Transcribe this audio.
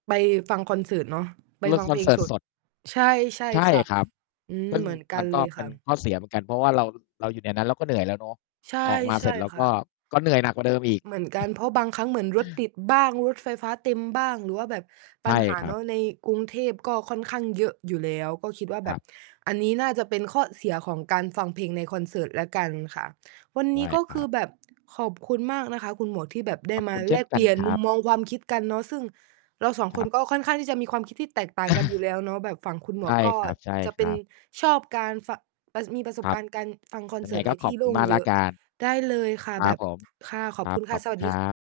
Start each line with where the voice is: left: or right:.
right: ไปฟังคอนเสิร์ตเนาะ ไป
left: เลิ
right: ฟ
left: ก
right: ัง
left: ค
right: เพ
left: อน
right: ล
left: เ
right: ง
left: สิร์
right: ส
left: ต
right: ด
left: สด
right: ใช่ ใช่
left: ใช่
right: ค่ะ
left: ครับ
right: อืม
left: ซึ่ง
right: เหมือนกั
left: มั
right: น
left: น
right: เ
left: ก
right: ล
left: ็
right: ย
left: เป
right: ค
left: ็
right: ่
left: น
right: ะ
left: ข้อเสียเหมือนกัน เพราะว่าเรา เราอยู่ในนั้นเราก็เหนื่อยแล้วเนาะ
right: ใช่
left: ออกมา
right: ใช
left: เสร
right: ่
left: ็จเรา
right: ค
left: ก
right: ่
left: ็
right: ะ
left: ก็เหนื่อยหนักกว่าเดิมอีก
right: เหมือนกัน เพราะบางครั้งเหมือนรถติดบ้าง รถไฟฟ้าเต็มบ้าง หรือว่าแบบ
left: ใ
right: ป
left: ช
right: ั
left: ่
right: ญหา
left: ครั
right: เนา
left: บ
right: ะ ในกรุงเทพก็ค่อนข้างเยอะอยู่แล้ว ก็คิดว่าแ
left: ค
right: บ
left: ร
right: บ
left: ับ
right: อันนี้น่าจะเป็นข้อเสียของการฟังเพลงในคอนเสิร์ตแล้วกันค่ะ วัน
left: ใช
right: นี
left: ่
right: ้ก็
left: คร
right: ค
left: ั
right: ือ
left: บ
right: แบบขอบคุณมากนะคะคุณหมวก ที่แบบได
left: ข
right: ้
left: อบ
right: มา
left: คุณเช
right: แล
left: ่น
right: ก
left: ก
right: เ
left: ั
right: ปล
left: น
right: ี่ยน
left: คร
right: มุ
left: ั
right: ม
left: บ
right: มองความคิดกันเนาะ ซึ่งเรา 2
left: ค
right: ค
left: รั
right: น
left: บ
right: ก็ค่อนข้างที่จะมีความคิดที่แตกต่างกันอยู่แล้วเนาะ แบบฝั่งคุณหม
left: ใช
right: วก
left: ่
right: ก็
left: ค
right: จะเป็
left: ร
right: น
left: ับ ๆ
right: ชอบการฟะ อ่า มีประสบ
left: ครั
right: ก
left: บ
right: ารณ์การฟังคอน
left: ยั
right: เ
left: ง
right: ส
left: ไ
right: ิ
left: ง
right: ร์ตใ
left: ก
right: น
left: ็ข
right: ท
left: อ
right: ี่
left: บ
right: โ
left: ค
right: ล
left: ุณ
right: ่ง
left: มากแ
right: เ
left: ล
right: ย
left: ้
right: อ
left: ว
right: ะ
left: กัน
right: ได้เลยค่ะ
left: คร
right: แบ
left: ับ
right: บ
left: ผม
right: ค่ะ ขอบคุณค่ะ สวั
left: ครับ ขอบคุณ
right: ส
left: ค
right: ด
left: รั
right: ี
left: บ